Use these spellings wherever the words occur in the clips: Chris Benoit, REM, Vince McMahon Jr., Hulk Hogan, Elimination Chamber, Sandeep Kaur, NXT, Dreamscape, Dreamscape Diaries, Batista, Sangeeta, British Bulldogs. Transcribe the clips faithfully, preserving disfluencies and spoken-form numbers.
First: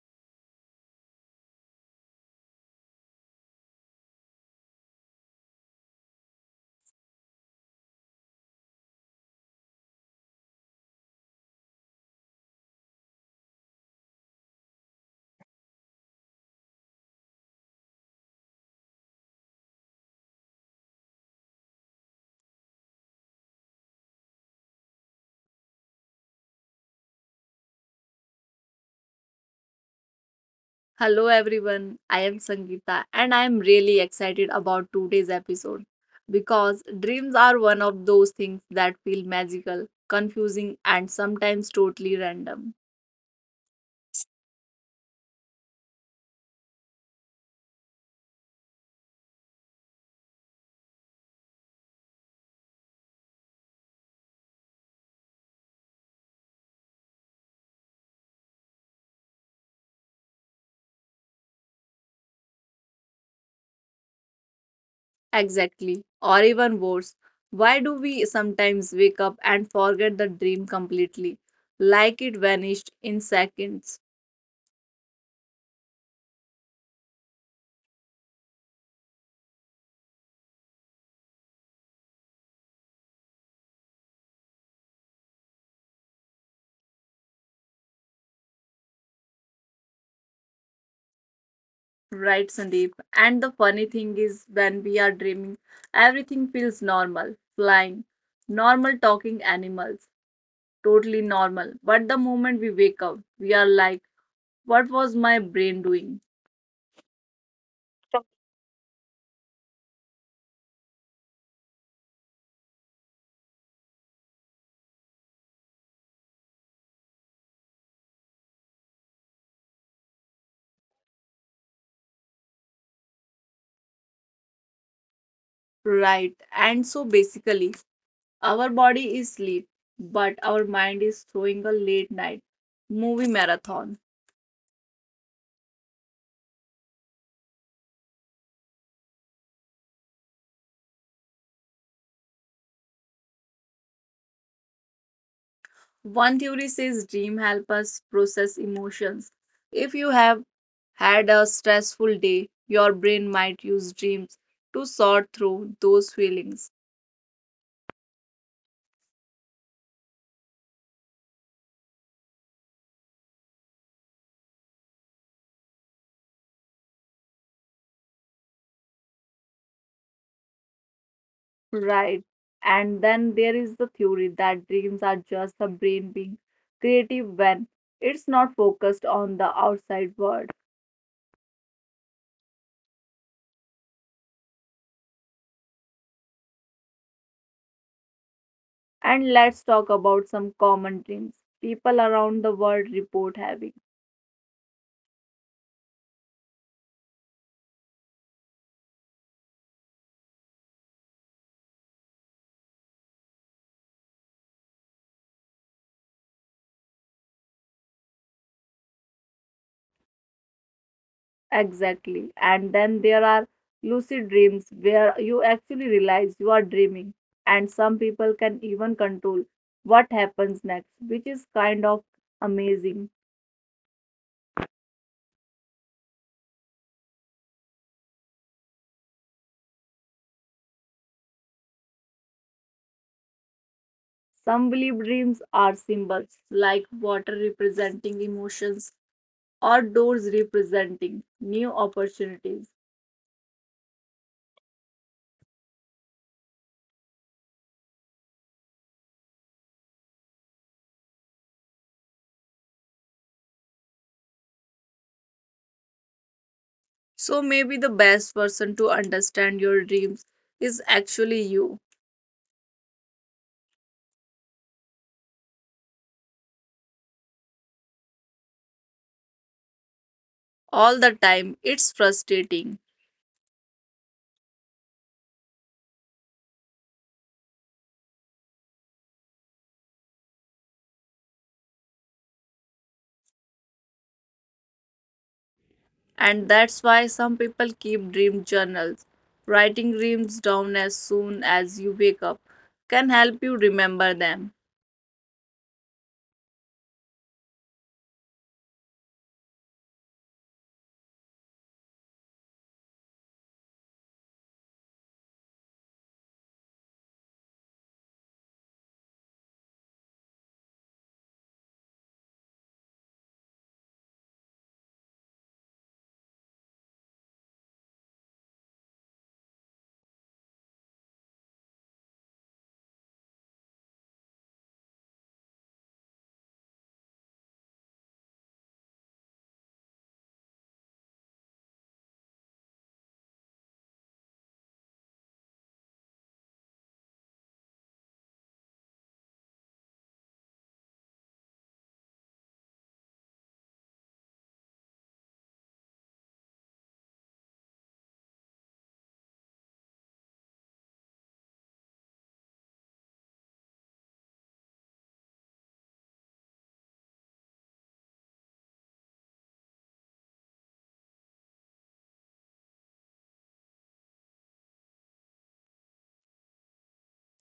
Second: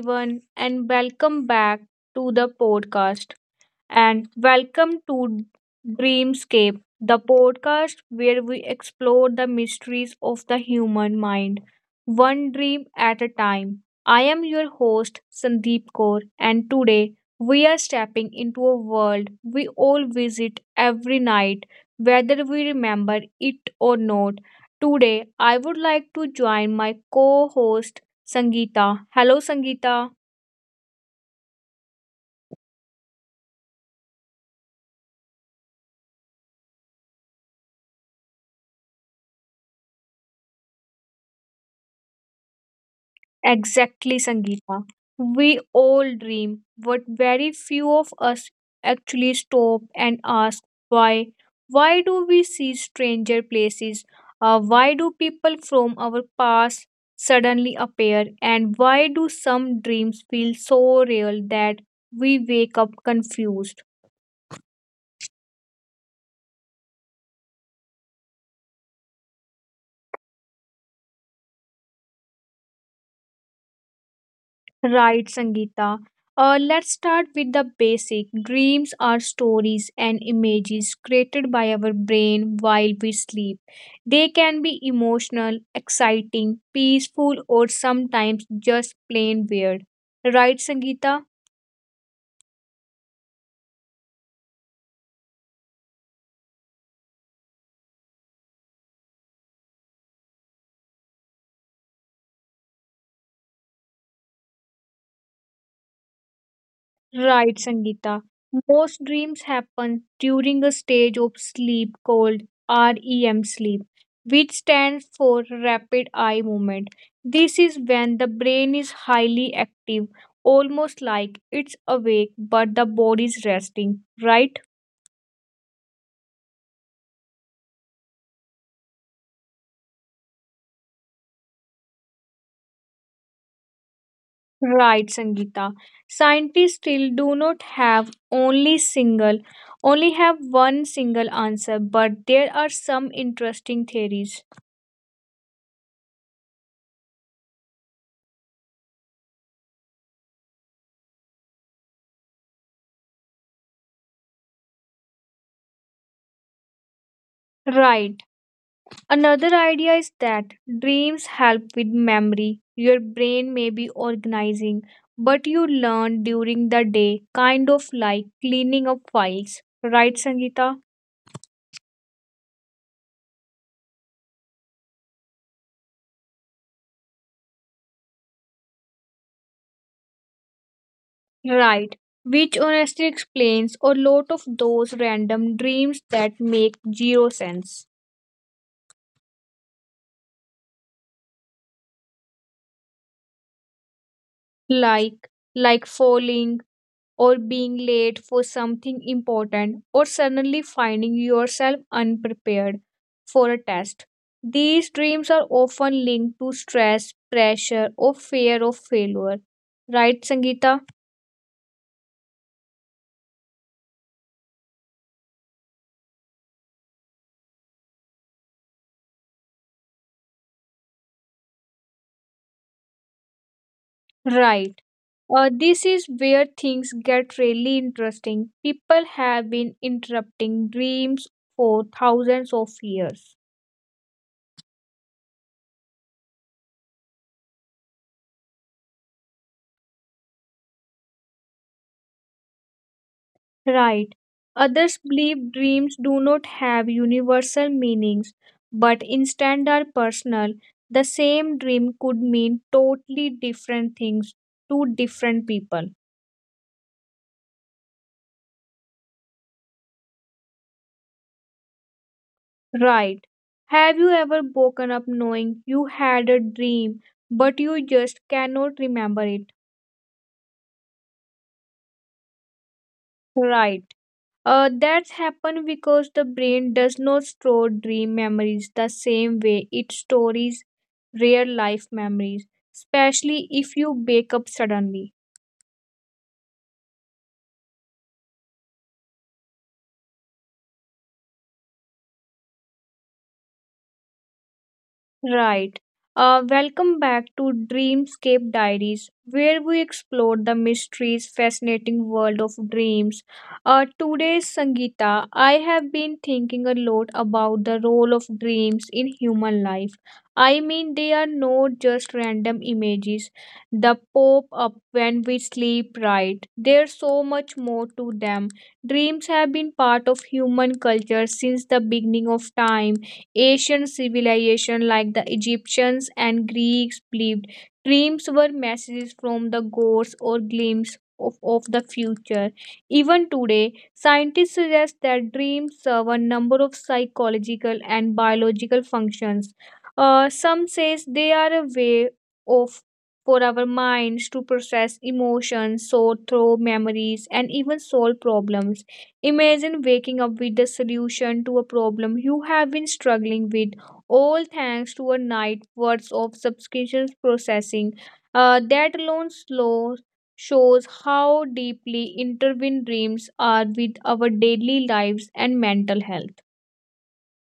everyone, and welcome back to the podcast and welcome to Dreamscape, the podcast where we explore the mysteries of the human mind, one dream at a time. I am your host, Sandeep Kaur, and today we are stepping into a world we all visit every night, whether we remember it or not. Today, I would like to join my co host, Sangeeta. Hello, Sangeeta. Hello everyone, I am Sangeeta and I am really excited about today's episode because dreams are one of those things that feel magical, confusing, and sometimes totally random. Exactly, Sangeeta. We all dream, but very few of us actually stop and ask why. Why do we see stranger places? Uh, why do people from our past suddenly appear? And why do some dreams feel so real that we wake up confused? Exactly, or even worse, why do we sometimes wake up and forget the dream completely, like it vanished in seconds? Right, Sangeeta. Uh, let's start with the basic. Dreams are stories and images created by our brain while we sleep. They can be emotional, exciting, peaceful, or sometimes just plain weird. Right, Sangeeta? Right, Sandeep. And the funny thing is, when we are dreaming, everything feels normal, flying, normal talking animals totally normal. But the moment we wake up, we are like, what was my brain doing? Right, Sangeeta. Most dreams happen during a stage of sleep called R E M sleep, which stands for rapid eye movement. This is when the brain is highly active, almost like it's awake but the body is resting, right? Right. And so basically, our body is asleep, but our mind is throwing a late night movie marathon. Right, Sangeeta. Scientists still do not have only single only have one single answer, but there are some interesting theories. One theory says dream help us process emotions. If you have had a stressful day, your brain might use dreams to sort through those feelings. Right. Another idea is that dreams help with memory. Your brain may be organizing, but you learn during the day, kind of like cleaning up files. Right, Sangeeta? Right. And then there is the theory that dreams are just the brain being creative when it's not focused on the outside world. Right. Which honestly explains a lot of those random dreams that make zero sense. And let's talk about some common dreams people around the world report having. Like like falling, or being late for something important or suddenly finding yourself unprepared for a test. These dreams are often linked to stress, pressure, or fear of failure. Right, Sangeeta? Exactly. And then there are lucid dreams where you actually realize you are dreaming, and some people can even control what happens next, which is kind of amazing. Right. Uh, this is where things get really interesting. People have been interrupting dreams for thousands of years. Some believe dreams are symbols, like water representing emotions or doors representing new opportunities. Right. Others believe dreams do not have universal meanings, but instead are personal. The same dream could mean totally different things to different people. So maybe the best person to understand your dreams is actually you. Right. Have you ever woken up knowing you had a dream, but you just cannot remember it? All the time, it's frustrating. Right. Uh, that's happened because the brain does not store dream memories the same way it stores real life memories, especially if you wake up suddenly. And that's why some people keep dream journals. Writing dreams down as soon as you wake up can help you remember them. Right. Uh, welcome back to Dreamscape Diaries, where we explore the mysteries, fascinating world of dreams. Uh, today's Sangeeta, I have been thinking a lot about the role of dreams in human life. I mean, they are not just random images that pop up when we sleep, right? There's so much more to them. Dreams have been part of human culture since the beginning of time Asian civilization like the Egyptians and Greeks believed dreams were messages from the gods or glimpses of, of the future. Even today, scientists suggest that dreams serve a number of psychological and biological functions. Uh, some says they are a way of for our minds to process emotions, sort through memories, and even solve problems. Imagine waking up with the solution to a problem you have been struggling with, all thanks to a night worth of subscriptions processing. Uh, that alone slow shows how deeply intertwined dreams are with our daily lives and mental health.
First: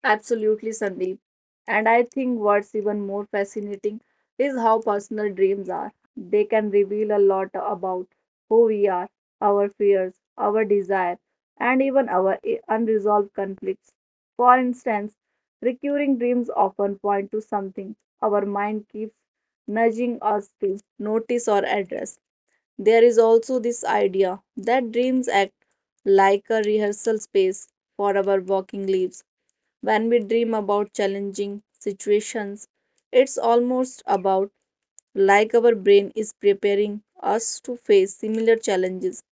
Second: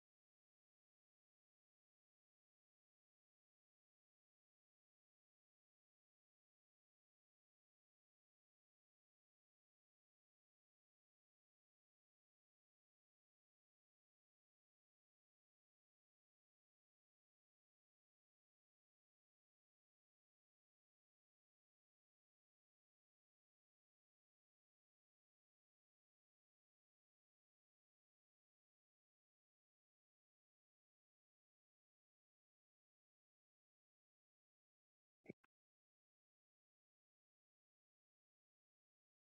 Absolutely, Sandeep. And I think what's even more fascinating is how personal dreams are. They can reveal a lot about who we are, our fears, our desire, and even our i- unresolved conflicts. For instance, recurring dreams often point to something our mind keeps nudging us to notice or address. There is also this idea that dreams act like a rehearsal space for our walking lives when we dream about challenging situations, it's almost about like our brain is preparing us to face similar challenges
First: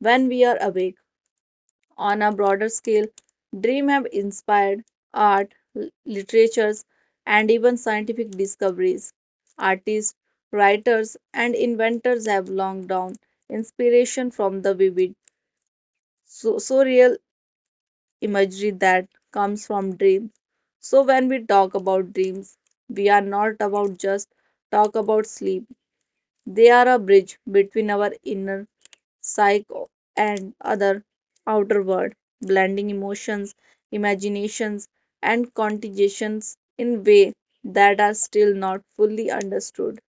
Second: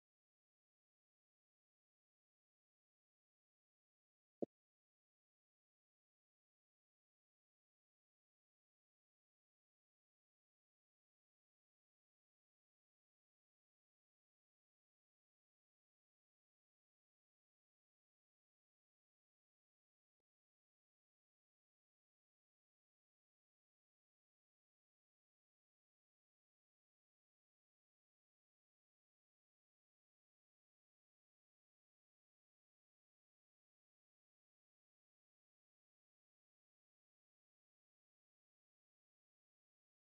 when we are awake. On a broader scale, dreams have inspired art, l- literatures, and even scientific discoveries. Artists, writers, and inventors have long drawn inspiration from the vivid, so- surreal imagery that comes from dreams. So when we talk about dreams, we are not about just talk about sleep. They are a bridge between our inner psyche and other outer world, blending emotions, imaginations, and contagions in way that are still not fully understood.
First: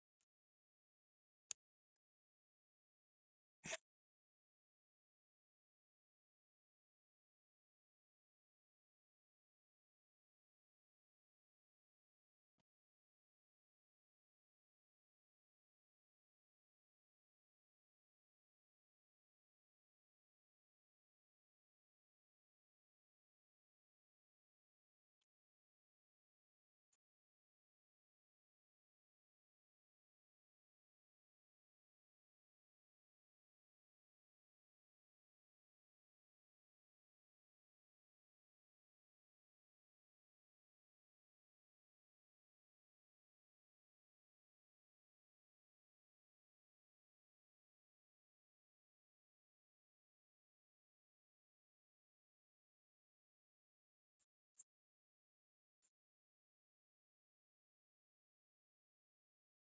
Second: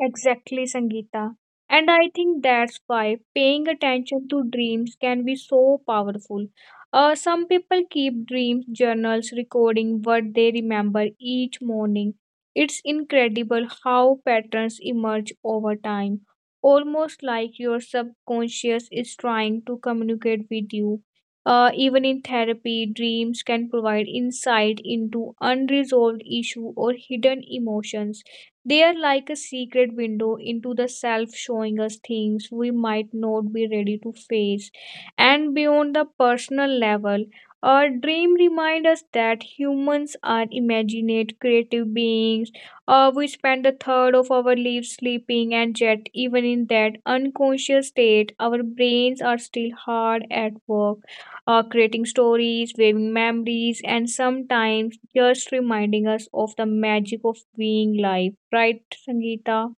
Exactly, Sangeeta. And I think that's why paying attention to dreams can be so powerful. Uh, some people keep dreams journals recording what they remember each morning. It's incredible how patterns emerge over time, almost like your subconscious is trying to communicate with you. Uh, even in therapy, dreams can provide insight into unresolved issue or hidden emotions they are like a secret window into the self, showing us things we might not be ready to face. And beyond the personal level, our dream remind us that humans are imaginate, creative beings. Uh, we spend a third of our lives sleeping, and yet, even in that unconscious state, our brains are still hard at work uh, creating stories, waving memories, and sometimes just reminding us of the magic of being live. Right, Sangeeta?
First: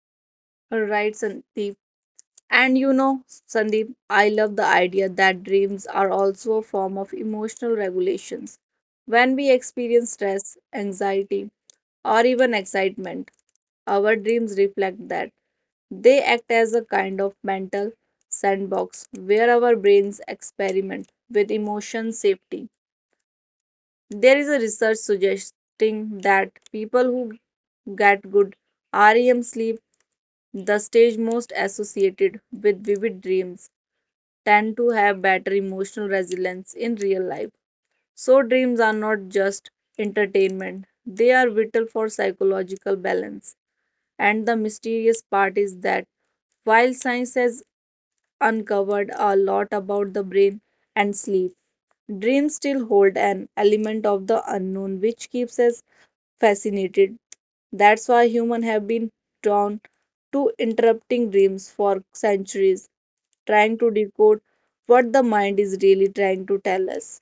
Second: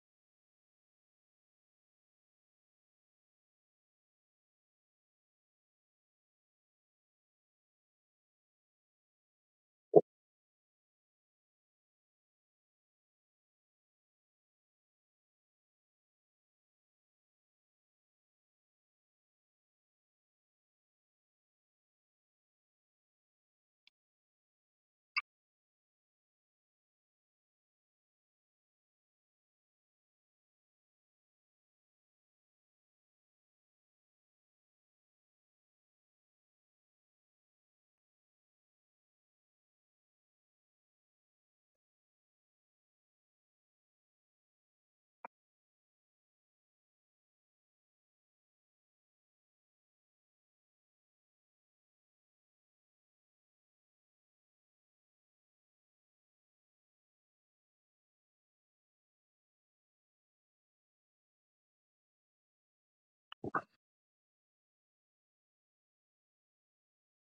All right, Sandeep. And you know, Sandeep, I love the idea that dreams are also a form of emotional regulations. When we experience stress, anxiety, or even excitement, our dreams reflect that. They act as a kind of mental sandbox where our brains experiment with emotion safety. There is a research suggesting that people who get good R E M sleep, the stage most associated with vivid dreams tend to have better emotional resilience in real life. So, dreams are not just entertainment, they are vital for psychological balance. And the mysterious part is that while science has uncovered a lot about the brain and sleep, dreams still hold an element of the unknown which keeps us fascinated. That's why humans have been drawn to interrupting dreams for centuries, trying to decode what the mind is really trying to tell us.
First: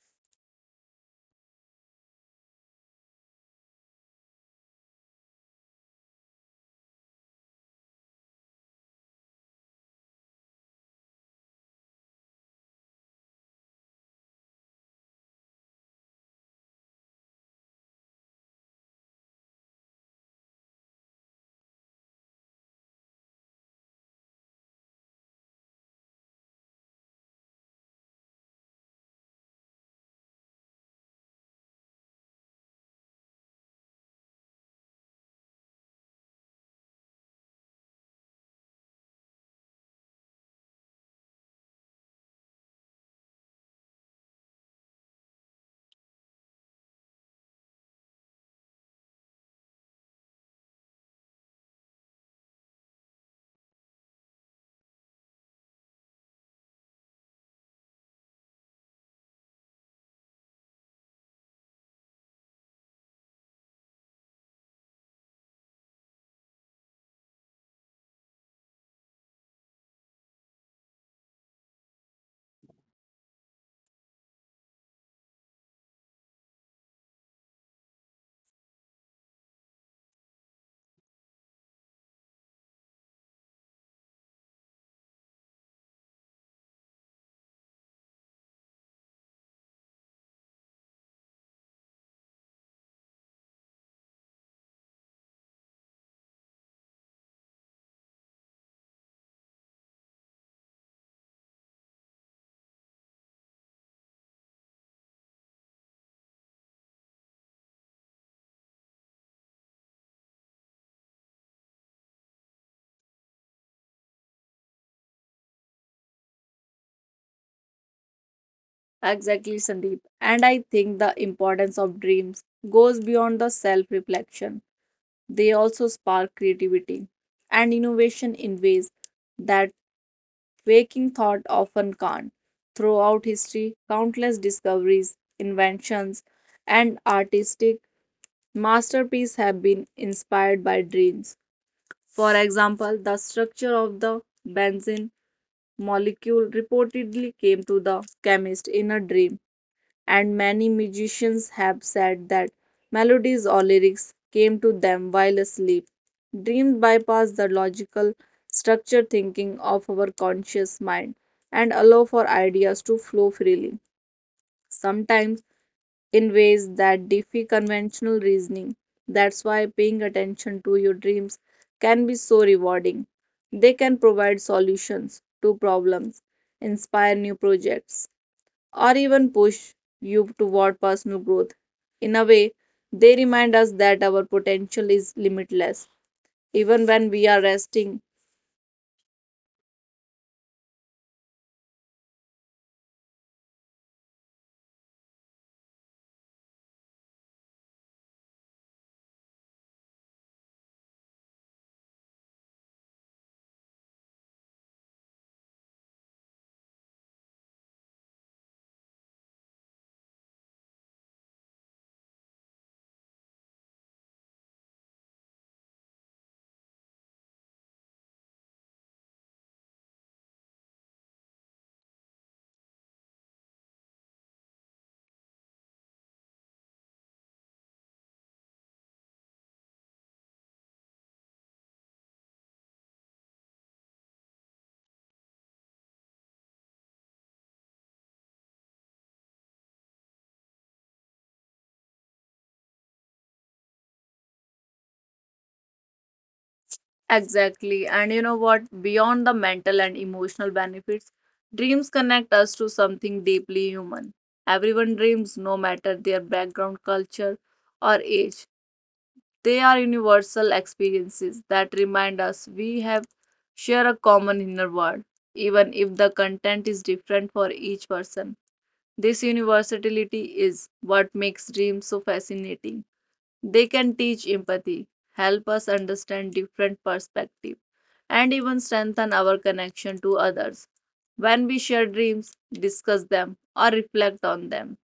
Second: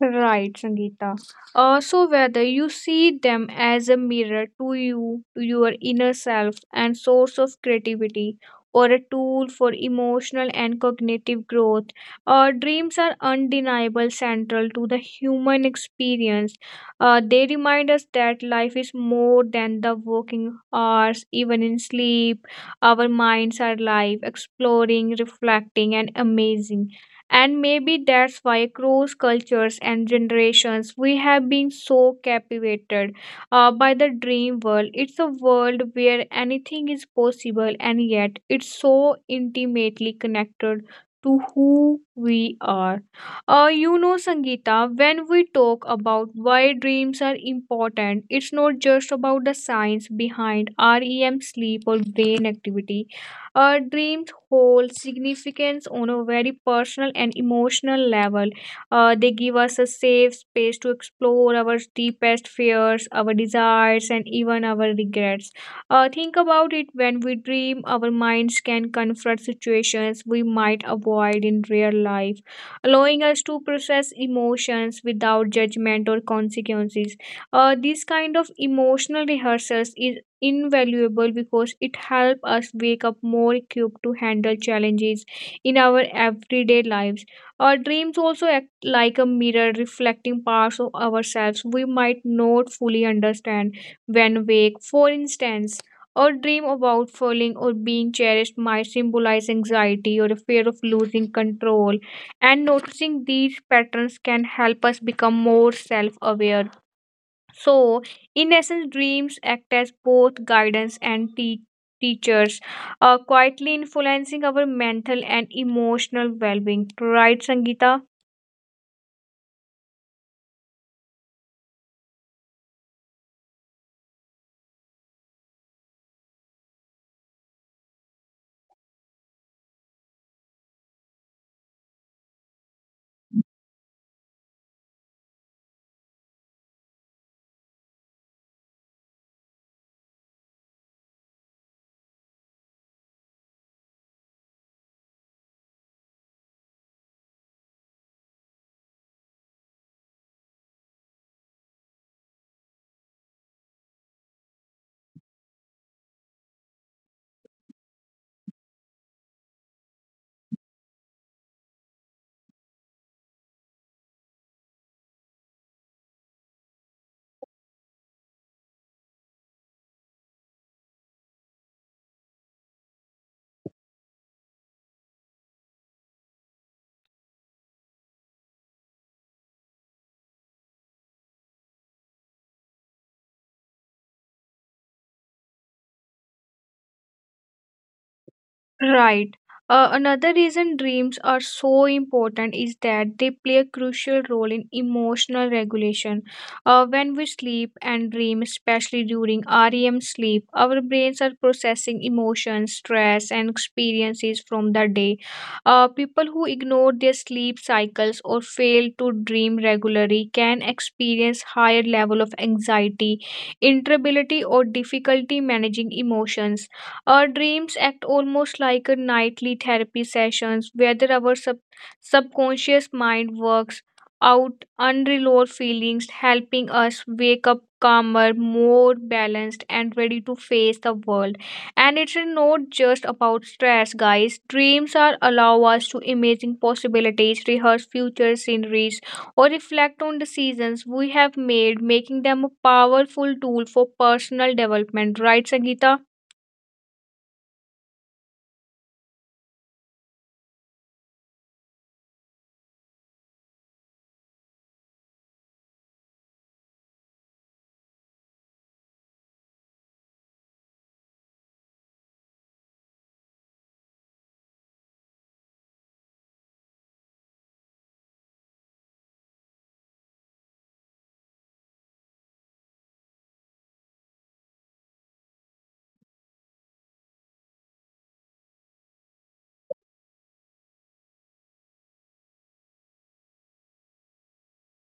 Right, Sangeeta. Uh, so whether you see them as a mirror to you, to your inner self and source of creativity, or a tool for emotional and cognitive growth, uh, dreams are undeniable central to the human experience. Uh, they remind us that life is more than the working hours, even in sleep. Our minds are live, exploring, reflecting, and amazing. And maybe that's why, across cultures and generations, we have been so captivated uh, by the dream world. It's a world where anything is possible, and yet it's so intimately connected to who we are. Uh, you know, Sangeeta, when we talk about why dreams are important, it's not just about the science behind R E M sleep or brain activity our dreams hold significance on a very personal and emotional level. Uh, they give us a safe space to explore our deepest fears, our desires, and even our regrets. Uh, think about it when we dream, our minds can confront situations we might avoid in real life, allowing us to process emotions without judgment or consequences. Uh, this kind of emotional rehearsals is invaluable because it helps us wake up more equipped to handle challenges in our everyday lives. Our dreams also act like a mirror reflecting parts of ourselves we might not fully understand when awake. For instance, our dream about falling or being cherished might symbolize anxiety or a fear of losing control, and noticing these patterns can help us become more self aware so, in essence, dreams act as both guidance and te- teachers, uh, quietly influencing our mental and emotional well being. Right, Sangeeta? Exactly, Sandeep. And I think the importance of dreams goes beyond the self reflection, they also spark creativity and innovation in ways that waking thought often can't. Throughout history, countless discoveries, inventions, and artistic masterpieces have been inspired by dreams. For example, the structure of the benzene molecule reportedly came to the chemist in a dream, and many musicians have said that melodies or lyrics came to them while asleep. Dreams bypass the logical structure thinking of our conscious mind and allow for ideas to flow freely. Sometimes in ways that defy conventional reasoning. That's why paying attention to your dreams can be so rewarding. They can provide solutions to problems, inspire new projects, or even push you toward personal growth. In a way, they remind us that our potential is limitless, even when we are resting. Right. Uh, another reason dreams are so important is that they play a crucial role in emotional regulation. Uh, when we sleep and dream, especially during R E M sleep, our brains are processing emotions, stress, and experiences from the day. Uh, people who ignore their sleep cycles or fail to dream regularly can experience higher level of anxiety, irritability, or difficulty managing emotions our dreams act almost like a nightly therapy sessions whether our sub- subconscious mind works out unresolved feelings, helping us wake up calmer, more balanced, and ready to face the world. And it's not just about stress, guys. Dreams are allow us to imagine possibilities, rehearse future sceneries, or reflect on decisions we have made, making them a powerful tool for personal development. Right, Sangeeta? Exactly. And you know what? Beyond the mental and emotional benefits, dreams connect us to something deeply human. Everyone dreams, no matter their background, culture, or age. They are universal experiences that remind us we have share a common inner world, even if the content is different for each person. This universality is what makes dreams so fascinating. They can teach empathy, help us understand different perspectives, and even strengthen our connection to others. When we share dreams, discuss them, or reflect on them,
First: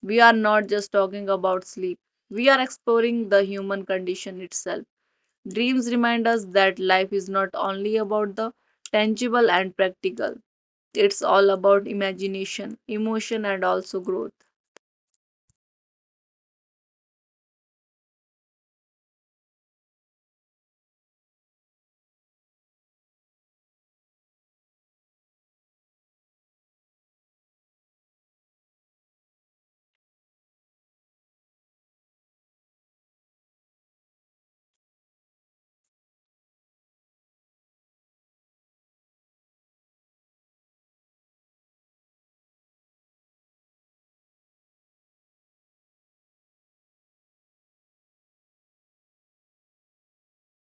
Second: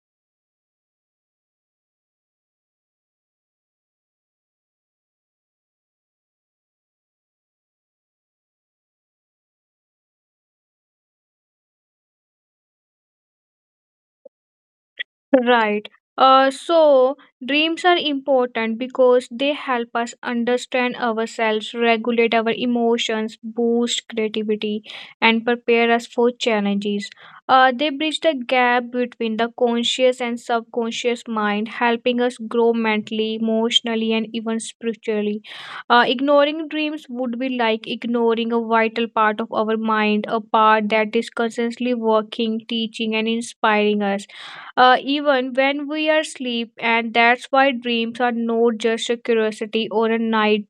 we are not just talking about sleep, we are exploring the human condition itself. Dreams remind us that life is not only about the tangible and practical, it's all about imagination, emotion, and also growth. Right. Uh, so dreams are important because they help us understand ourselves, regulate our emotions, boost creativity, and prepare us for challenges. Uh, they bridge the gap between the conscious and subconscious mind, helping us grow mentally, emotionally, and even spiritually. Uh, ignoring dreams would be like ignoring a vital part of our mind, a part that is constantly working, teaching, and inspiring us uh, even when we are asleep, and that's why dreams are not just a curiosity or a night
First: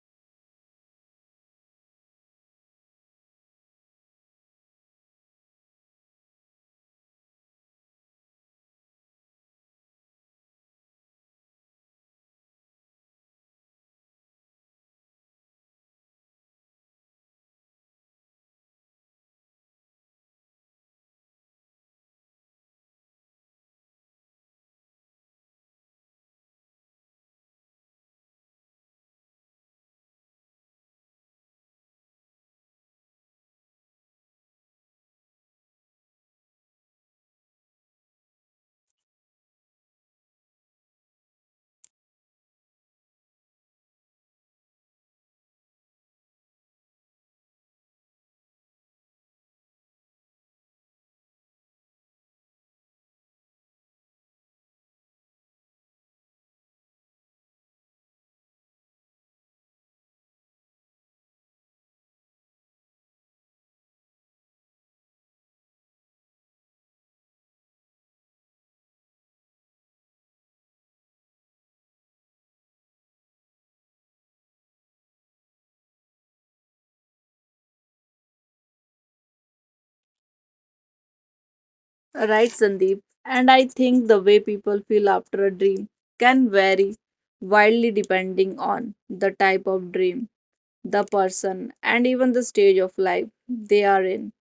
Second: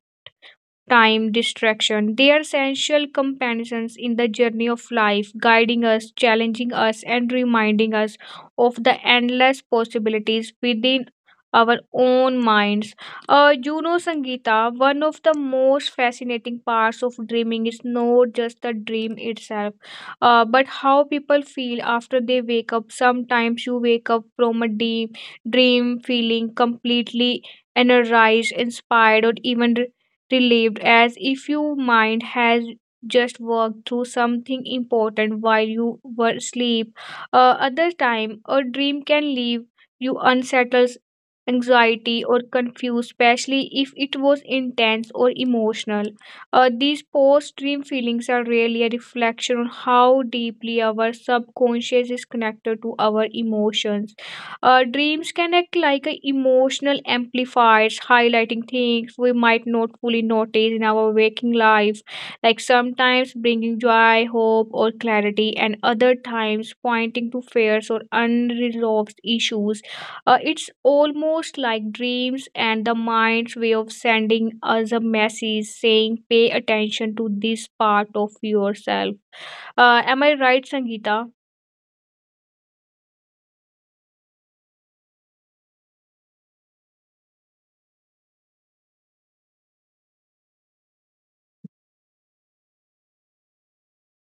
time, distraction. They are essential companions in the journey of life, guiding us, challenging us, and reminding us of the endless possibilities within our own minds. Uh, you know, Sangeeta, one of the most fascinating parts of dreaming is not just the dream itself, uh, but how people feel after they wake up. Sometimes you wake up from a deep dream feeling completely energized, inspired, or even relieved as if your mind has just worked through something important while you were asleep. Uh, other time, a dream can leave you unsettled, anxiety or confused, especially if it was intense or emotional. Uh, these post-dream feelings are really a reflection on how deeply our subconscious is connected to our emotions. Uh, dreams can act like a emotional amplifiers, highlighting things we might not fully notice in our waking life, like sometimes bringing joy, hope, or clarity, and other times pointing to fears or unresolved issues. Uh, it's almost like dreams and the mind's way of sending us a message saying, pay attention to this part of yourself. Uh, am I right, Sangeeta? Right, Sandeep. And I think the way people feel after a dream can vary wildly depending on the type of dream, the person, and even the stage of life they are in.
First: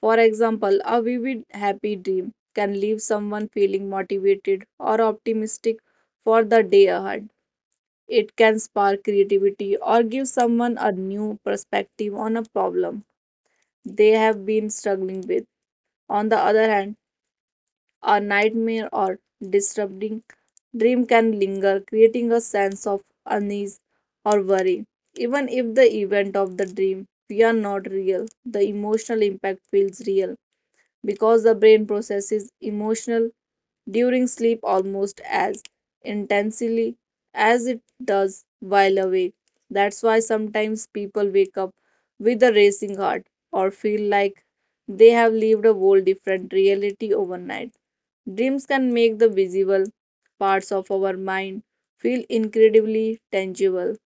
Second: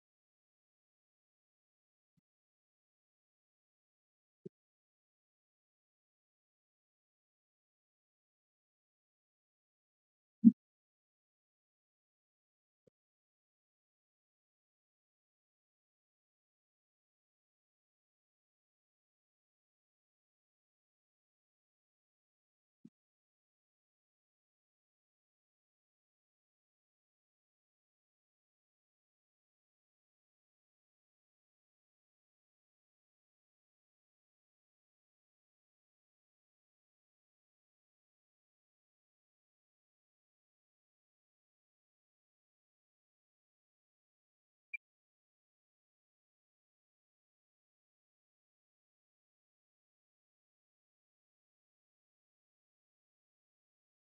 For example, a vivid, happy dream can leave someone feeling motivated or optimistic for the day ahead. It can spark creativity or give someone a new perspective on a problem they have been struggling with. On the other hand, a nightmare or disturbing dream can linger, creating a sense of unease or worry. Even if the event of the dream we are not real, the emotional impact feels real because the brain processes emotional during sleep almost as intensely as it does while awake. That's why sometimes people wake up with a racing heart or feel like they have lived a whole different reality overnight. Dreams can make the visible parts of our mind feel incredibly tangible.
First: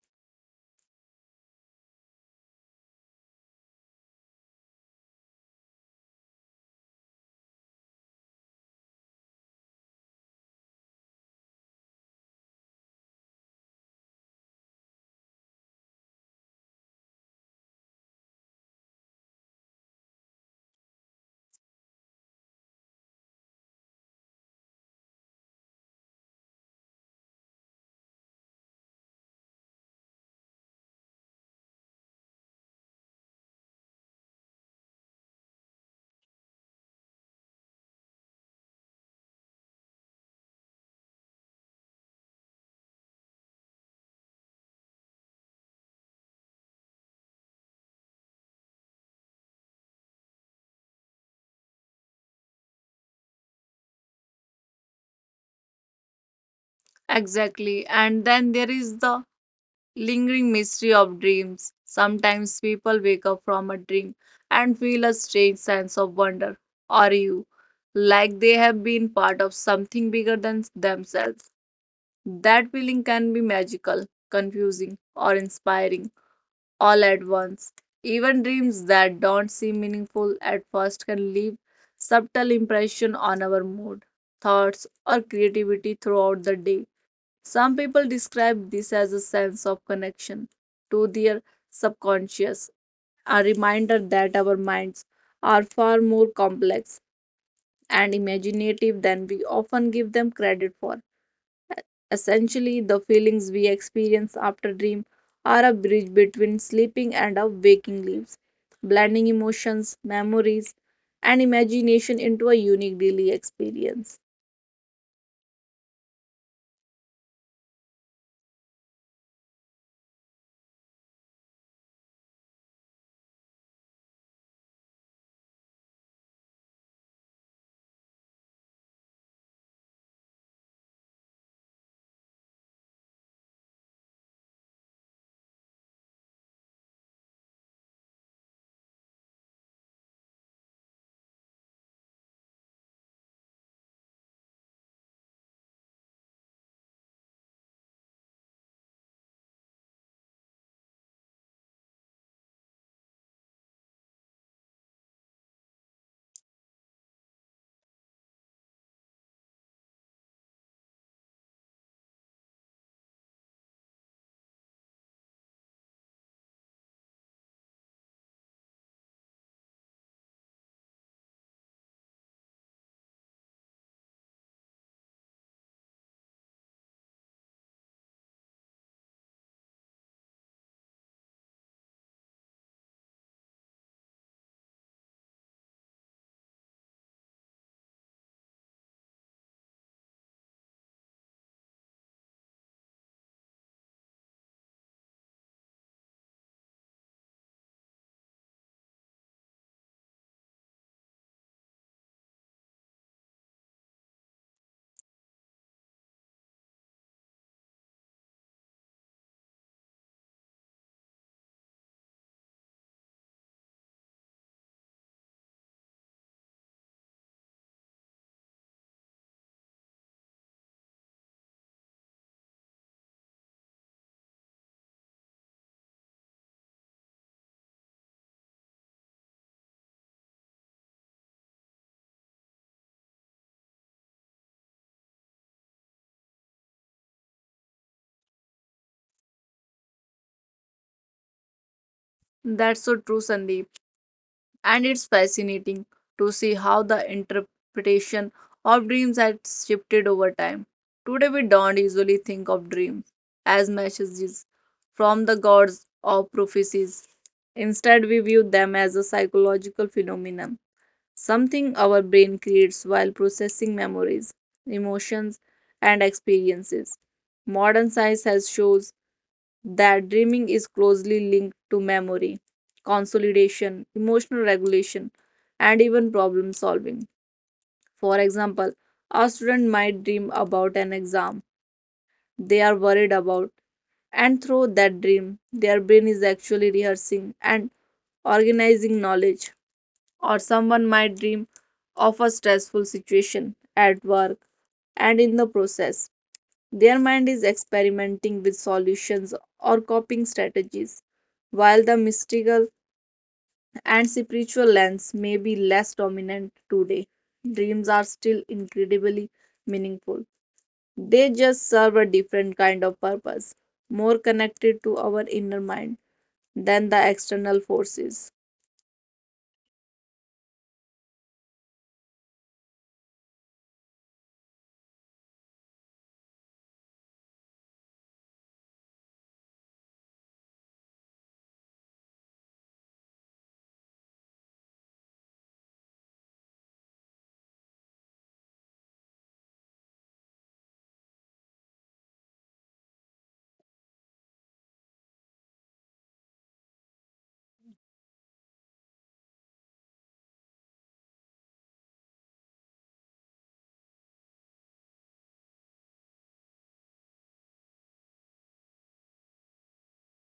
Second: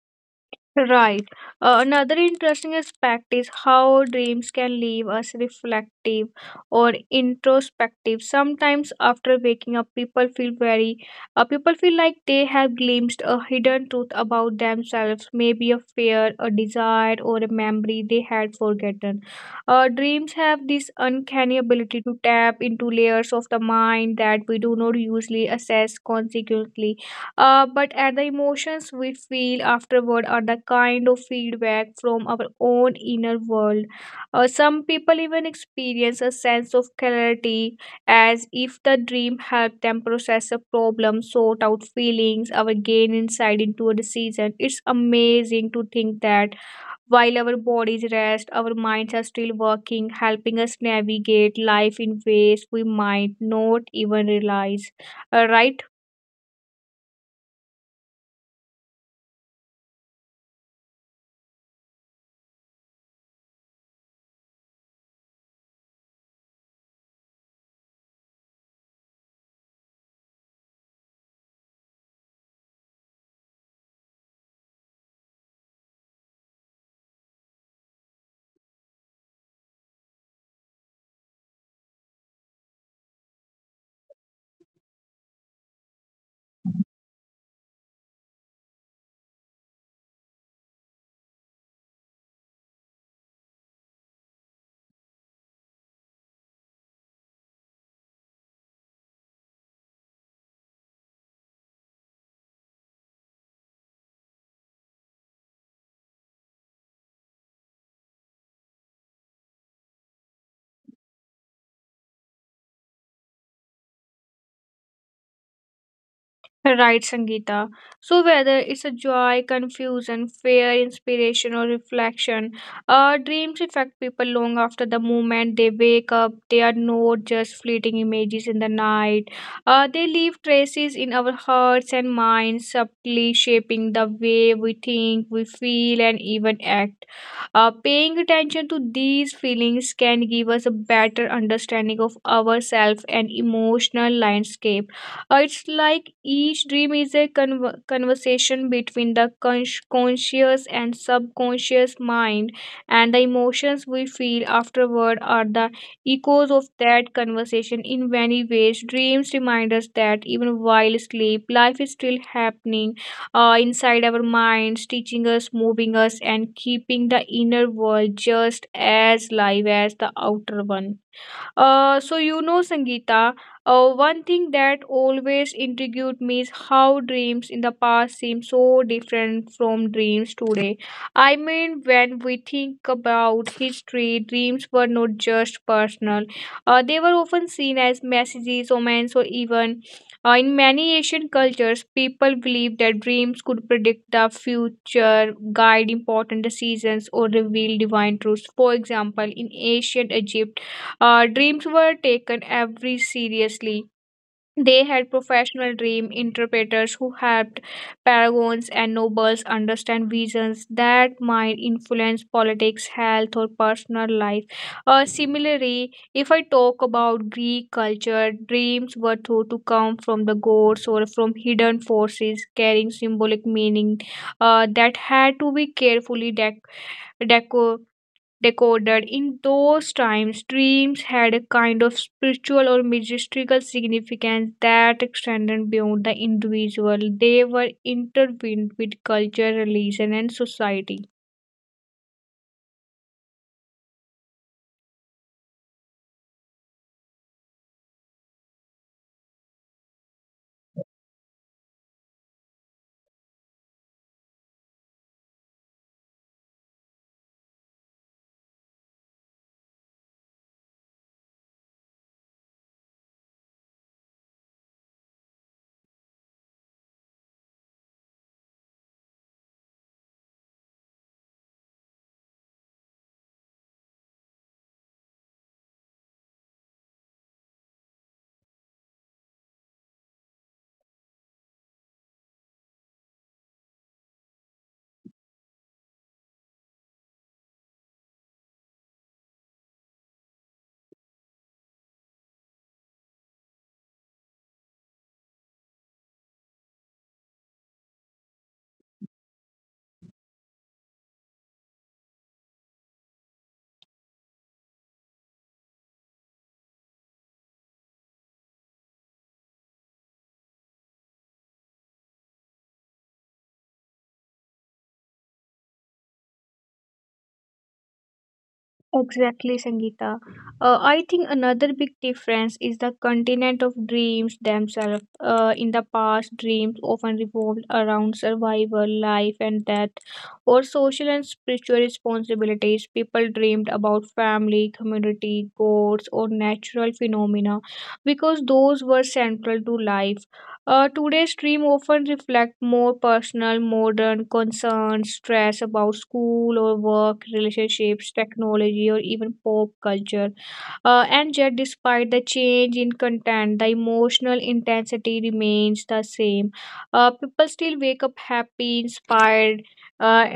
Right. Uh, another interesting aspect is how dreams can leave us reflective or introspective. Sometimes after waking up, people feel very, uh, people feel like they have glimpsed a hidden truth about themselves, maybe a fear, a desire, or a memory they had forgotten. Uh, dreams have this uncanny ability to tap into layers of the mind that we do not usually assess consequently uh, but at the emotions we feel afterward are the kind of feedback from our own inner world. Uh, some people even experience a sense of clarity as if the dream helped them process a problem, sort out feelings, or gain insight into a decision. It's amazing to think that while our bodies rest, our minds are still working, helping us navigate life in ways we might not even realize. Uh, right? Exactly. And then there is the lingering mystery of dreams. Sometimes people wake up from a dream and feel a strange sense of wonder or you, like they have been part of something bigger than themselves. That feeling can be magical, confusing, or inspiring all at once. Even dreams that don't seem meaningful at first can leave subtle impression on our mood, thoughts, or creativity throughout the day. Some people describe this as a sense of connection to their subconscious, a reminder that our minds are far more complex and imaginative than we often give them credit for. Essentially, the feelings we experience after dream are a bridge between sleeping and our waking lives, blending emotions, memories, and imagination into a unique daily experience. Right, Sangeeta. So, whether it's a joy, confusion, fear, inspiration, or reflection, uh, dreams affect people long after the moment they wake up. They are not just fleeting images in the night. Uh, they leave traces in our hearts and minds, subtly shaping the way we think, we feel, and even act. Uh, paying attention to these feelings can give us a better understanding of ourselves and emotional landscape. Uh, it's like each dream is a conver conversation between the cons- conscious and subconscious mind, and the emotions we feel afterward are the echoes of that conversation. In many ways, dreams remind us that even while asleep, life is still happening uh, inside our minds, teaching us, moving us, and keeping the inner world just as live as the outer one. Uh, so you know, Sangeeta, uh, one thing that always intrigued me is how dreams in the past seem so different from dreams today. I mean, when we think about history, dreams were not just personal; uh, they were often seen as messages, omens, or even, uh, in many Asian cultures, people believed that dreams could predict the future, guide important decisions, or reveal divine truths. For example, in ancient Egypt, uh, dreams were taken every seriously. They had professional dream interpreters who helped paragons and nobles understand visions that might influence politics, health, or personal life. Uh, similarly, if I talk about Greek culture, dreams were thought to come from the gods or from hidden forces carrying symbolic meaning uh, that had to be carefully dec- deco- decoded. In those times, dreams had a kind of spiritual or mystical significance that extended beyond the individual. They were intertwined with culture, religion, and society. That's so true, Sandeep. And it's fascinating to see how the interpretation of dreams has shifted over time. Today, we don't usually think of dreams as messages from the gods or prophecies. Instead, we view them as a psychological phenomenon, something our brain creates while processing memories, emotions, and experiences. Modern science has shown that dreaming is closely linked to memory, consolidation, emotional regulation, and even problem solving. For example, a student might dream about an exam they are worried about, and through that dream, their brain is actually rehearsing and organizing knowledge. Or someone might dream of a stressful situation at work, and in the process, their mind is experimenting with solutions or coping strategies, while the mystical and spiritual lens may be less dominant today. Dreams are still incredibly meaningful. They just serve a different kind of purpose, more connected to our inner mind than the external forces. Exactly, Sangeeta. Uh, I think another big difference is the continent of dreams themselves. Uh, in the past, dreams often revolved around survival, life and death, or social and spiritual responsibilities. People dreamed about family, community, gods, or natural phenomena because those were central to life. Uh, today's stream often reflect more personal, modern concerns, stress about school or work, relationships, technology, or even pop culture. Uh, and yet, despite the change in content, the emotional intensity remains the same. Uh, people still wake up happy, inspired, uh,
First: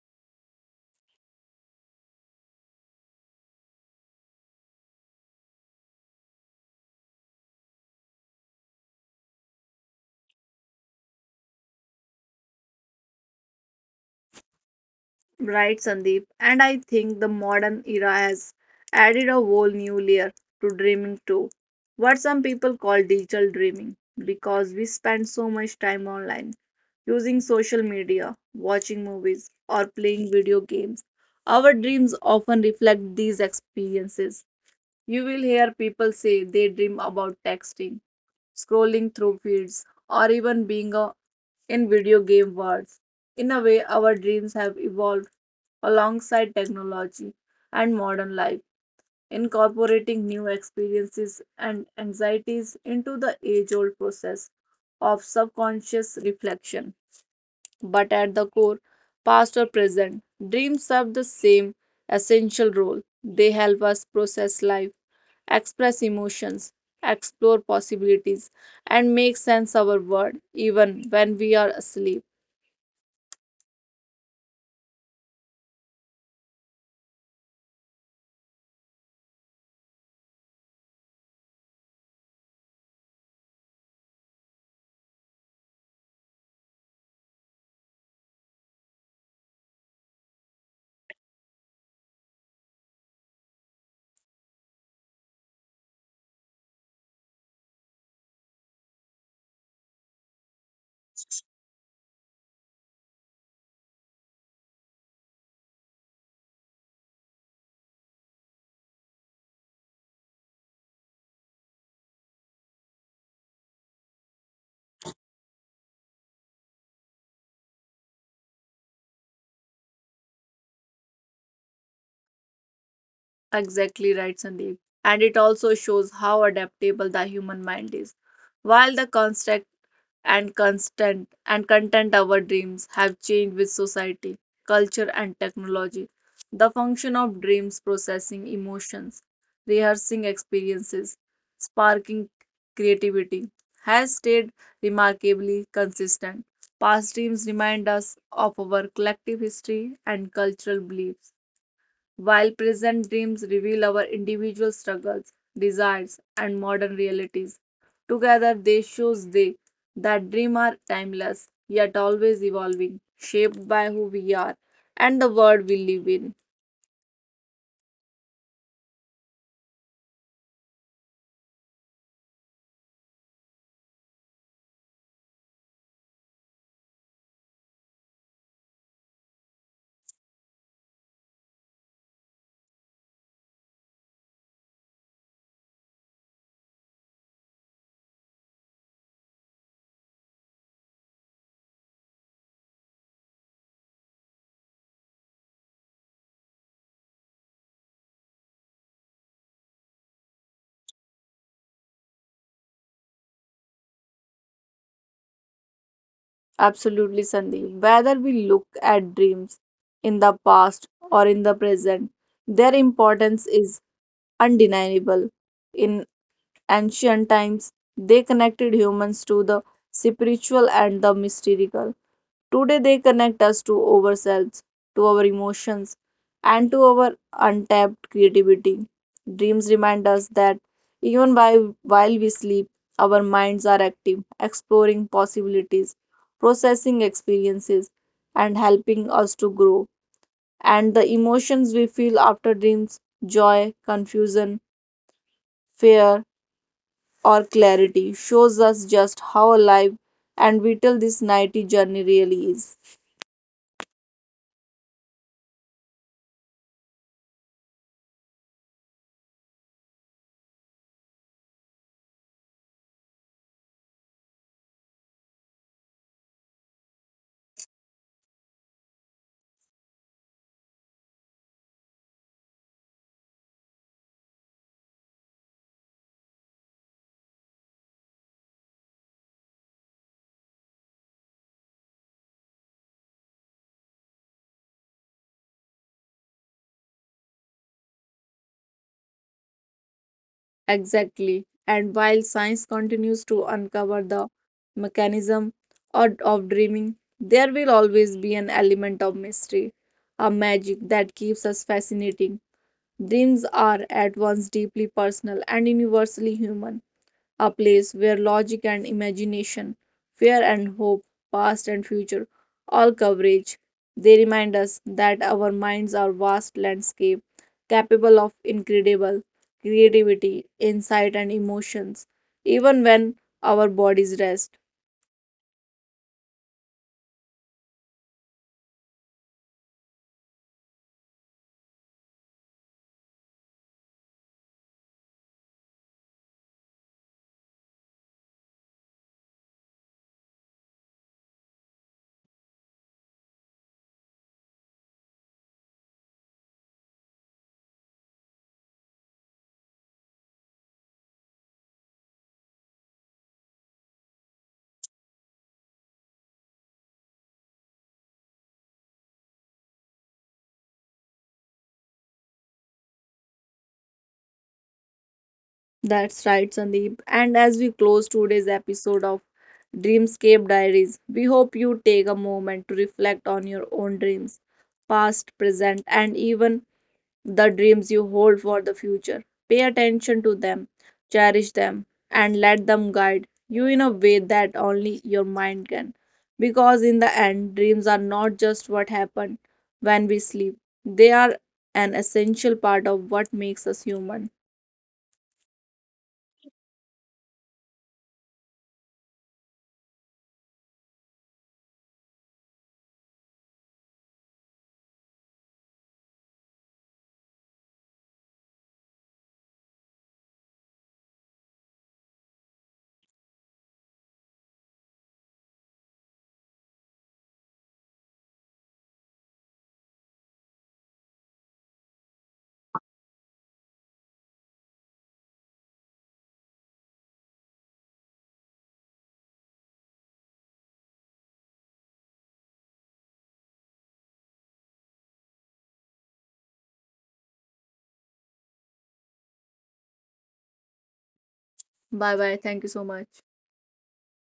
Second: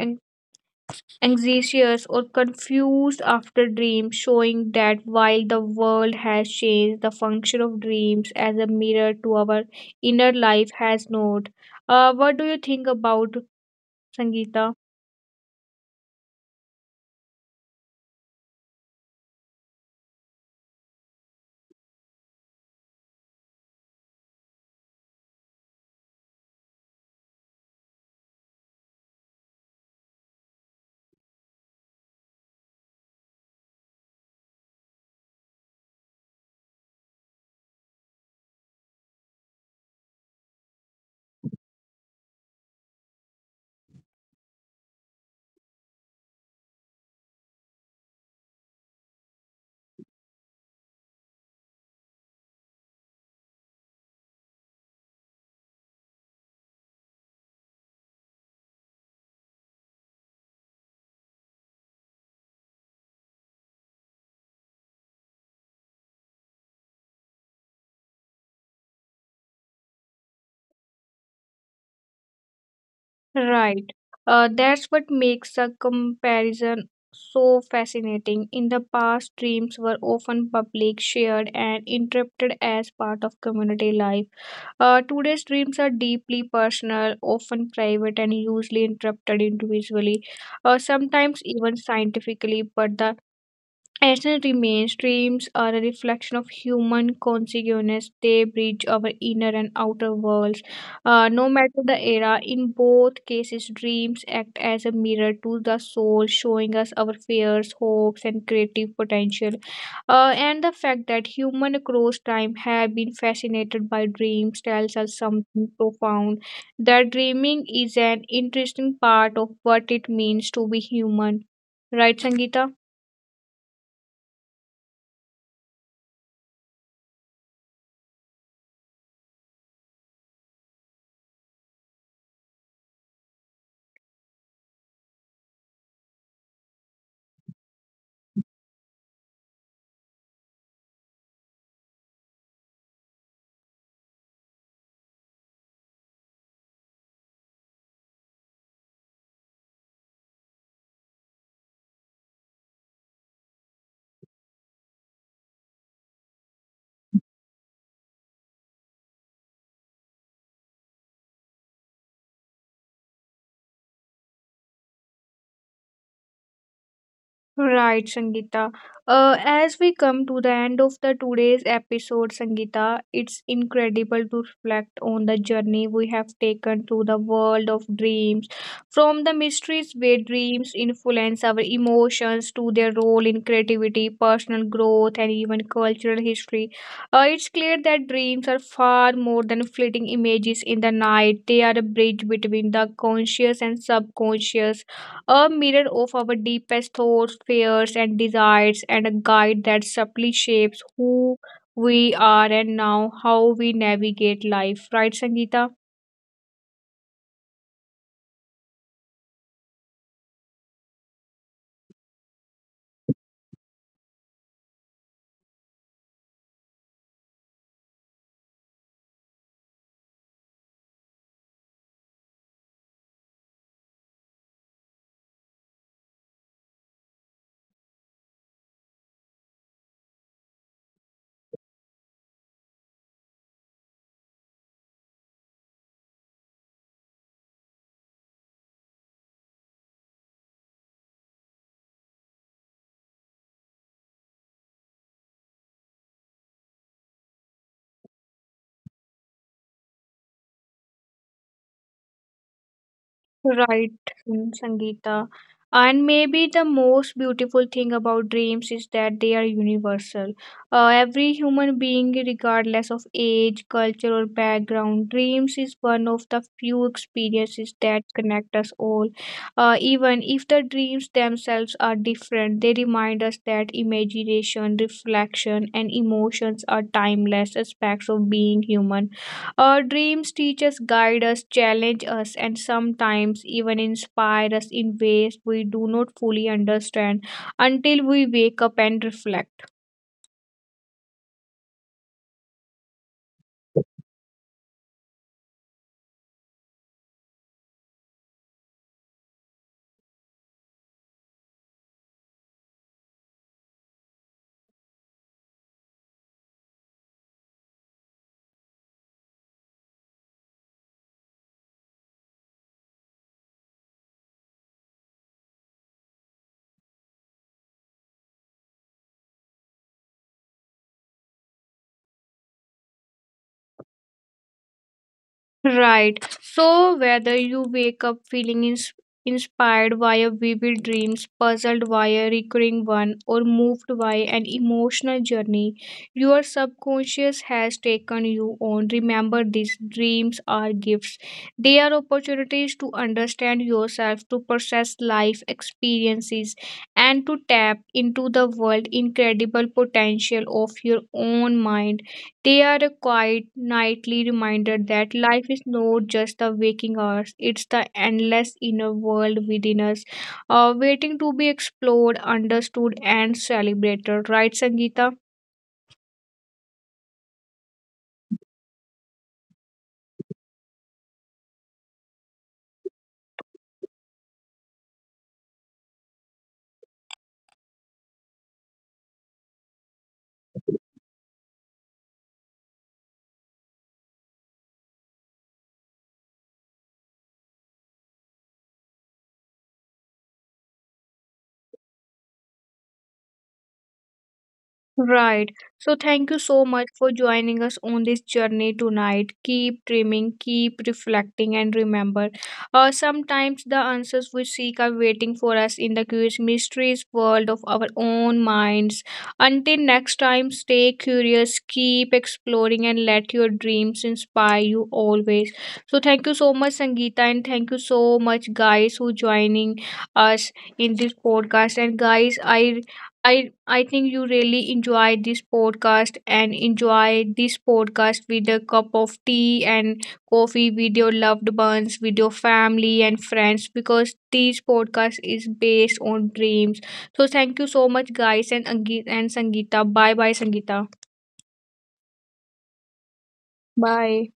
anxious or confused after dreams, showing that while the world has changed, the function of dreams as a mirror to our inner life has not. Uh, what do you think about Sangeeta? Right, Sandeep. And I think the modern era has added a whole new layer to dreaming too. What some people call digital dreaming, because we spend so much time online, using social media, watching movies, or playing video games. Our dreams often reflect these experiences. You will hear people say they dream about texting, scrolling through feeds, or even being a in video game worlds. In a way, our dreams have evolved alongside technology and modern life, incorporating new experiences and anxieties into the age old process of subconscious reflection. But at the core, past or present, dreams serve the same essential role. They help us process life, express emotions, explore possibilities, and make sense of our world even when we are asleep. Right. Uh, that's what makes the comparison so fascinating. In the past, dreams were often public, shared, and interpreted as part of community life. Uh, today's dreams are deeply personal, often private, and usually interpreted individually, uh, sometimes even scientifically. But the Ethnicity mainstreams are a reflection of human consciousness. They bridge our inner and outer worlds. Uh, no matter the era, in both cases, dreams act as a mirror to the soul, showing us our fears, hopes, and creative potential. Uh, and the fact that humans across time have been fascinated by dreams tells us something profound, that dreaming is an interesting part of what it means to be human. Right, Sangeeta? Exactly right, Sandeep. And it also shows how adaptable the human mind is. While the construct and constant and content our dreams have changed with society, culture, and technology, the function of dreams processing emotions, rehearsing experiences, sparking creativity has stayed remarkably consistent. Past dreams remind us of our collective history and cultural beliefs while present dreams reveal our individual struggles, desires, and modern realities. Together, they shows they that dreams are timeless, yet always evolving, shaped by who we are and the world we live in. Right, Sangeeta. Uh, as we come to the end of the today's episode, Sangeeta, it's incredible to reflect on the journey we have taken through the world of dreams, from the mysteries where dreams influence our emotions to their role in creativity, personal growth, and even cultural history. Uh, it's clear that dreams are far more than fleeting images in the night. They are a bridge between the conscious and subconscious, a mirror of our deepest thoughts, fears, and desires, and a guide that subtly shapes who we are and now how we navigate life. Right, Sangeeta? Absolutely, Sandeep. Whether we look at dreams in the past or in the present, their importance is undeniable. In ancient times, they connected humans to the spiritual and the mystical. Today, they connect us to ourselves, to our emotions, and to our untapped creativity. Dreams remind us that even while, while we sleep, our minds are active, exploring possibilities, processing experiences, and helping us to grow. And the emotions we feel after dreams joy, confusion, fear, or clarity shows us just how alive and vital this nighty journey really is. Right, mm, Sangeeta. And maybe the most beautiful thing about dreams is that they are universal. Uh, every human being, regardless of age, culture, or background, dreams is one of the few experiences that connect us all. Uh, even if the dreams themselves are different, they remind us that imagination, reflection, and emotions are timeless aspects of being human. Our dreams teach us, guide us, challenge us, and sometimes even inspire us in ways we do not fully understand until we wake up and reflect. Exactly. And while science continues to uncover the mechanism or of dreaming, there will always be an element of mystery, a magic that keeps us fascinating. Dreams are at once deeply personal and universally human a place where logic and imagination, fear and hope, past and future all coverage. They remind us that our minds are vast landscape capable of incredible creativity, insight and emotions even when our bodies rest. Right. So, whether you wake up feeling ins- inspired by a vivid dreams, puzzled by a recurring one, or moved by an emotional journey, your subconscious has taken you on. Remember, these dreams are gifts. They are opportunities to understand yourself, to process life experiences, and to tap into the world incredible potential of your own mind. They are a quiet nightly reminder that life is not just the waking hours, it's the endless inner world within us, uh, waiting to be explored, understood, and celebrated. Right, Sangeeta? That's right, Sandeep. And as we close today's episode of Dreamscape Diaries, we hope you take a moment to reflect on your own dreams, past, present, and even the dreams you hold for the future. Pay attention to them, cherish them, and let them guide you in a way that only your mind can. Because in the end, dreams are not just what happen when we sleep, they are an essential part of what makes us human. Right. So thank you so much for joining us on this journey tonight. Keep dreaming, keep reflecting, and remember, uh, sometimes the answers we seek are waiting for us in the curious mysteries world of our own minds. Until next time, stay curious, keep exploring, and let your dreams inspire you always. So thank you so much, Sangeeta, and thank you so much, guys, who joining us in this podcast. And guys, I I I think you really enjoyed this podcast and enjoyed this podcast with a cup of tea and coffee with your loved ones, with your family and friends because this podcast is based on dreams. So thank you so much guys and Angi- and Sangeeta. Bye bye, Sangeeta. Bye bye. Thank you so much. Bye.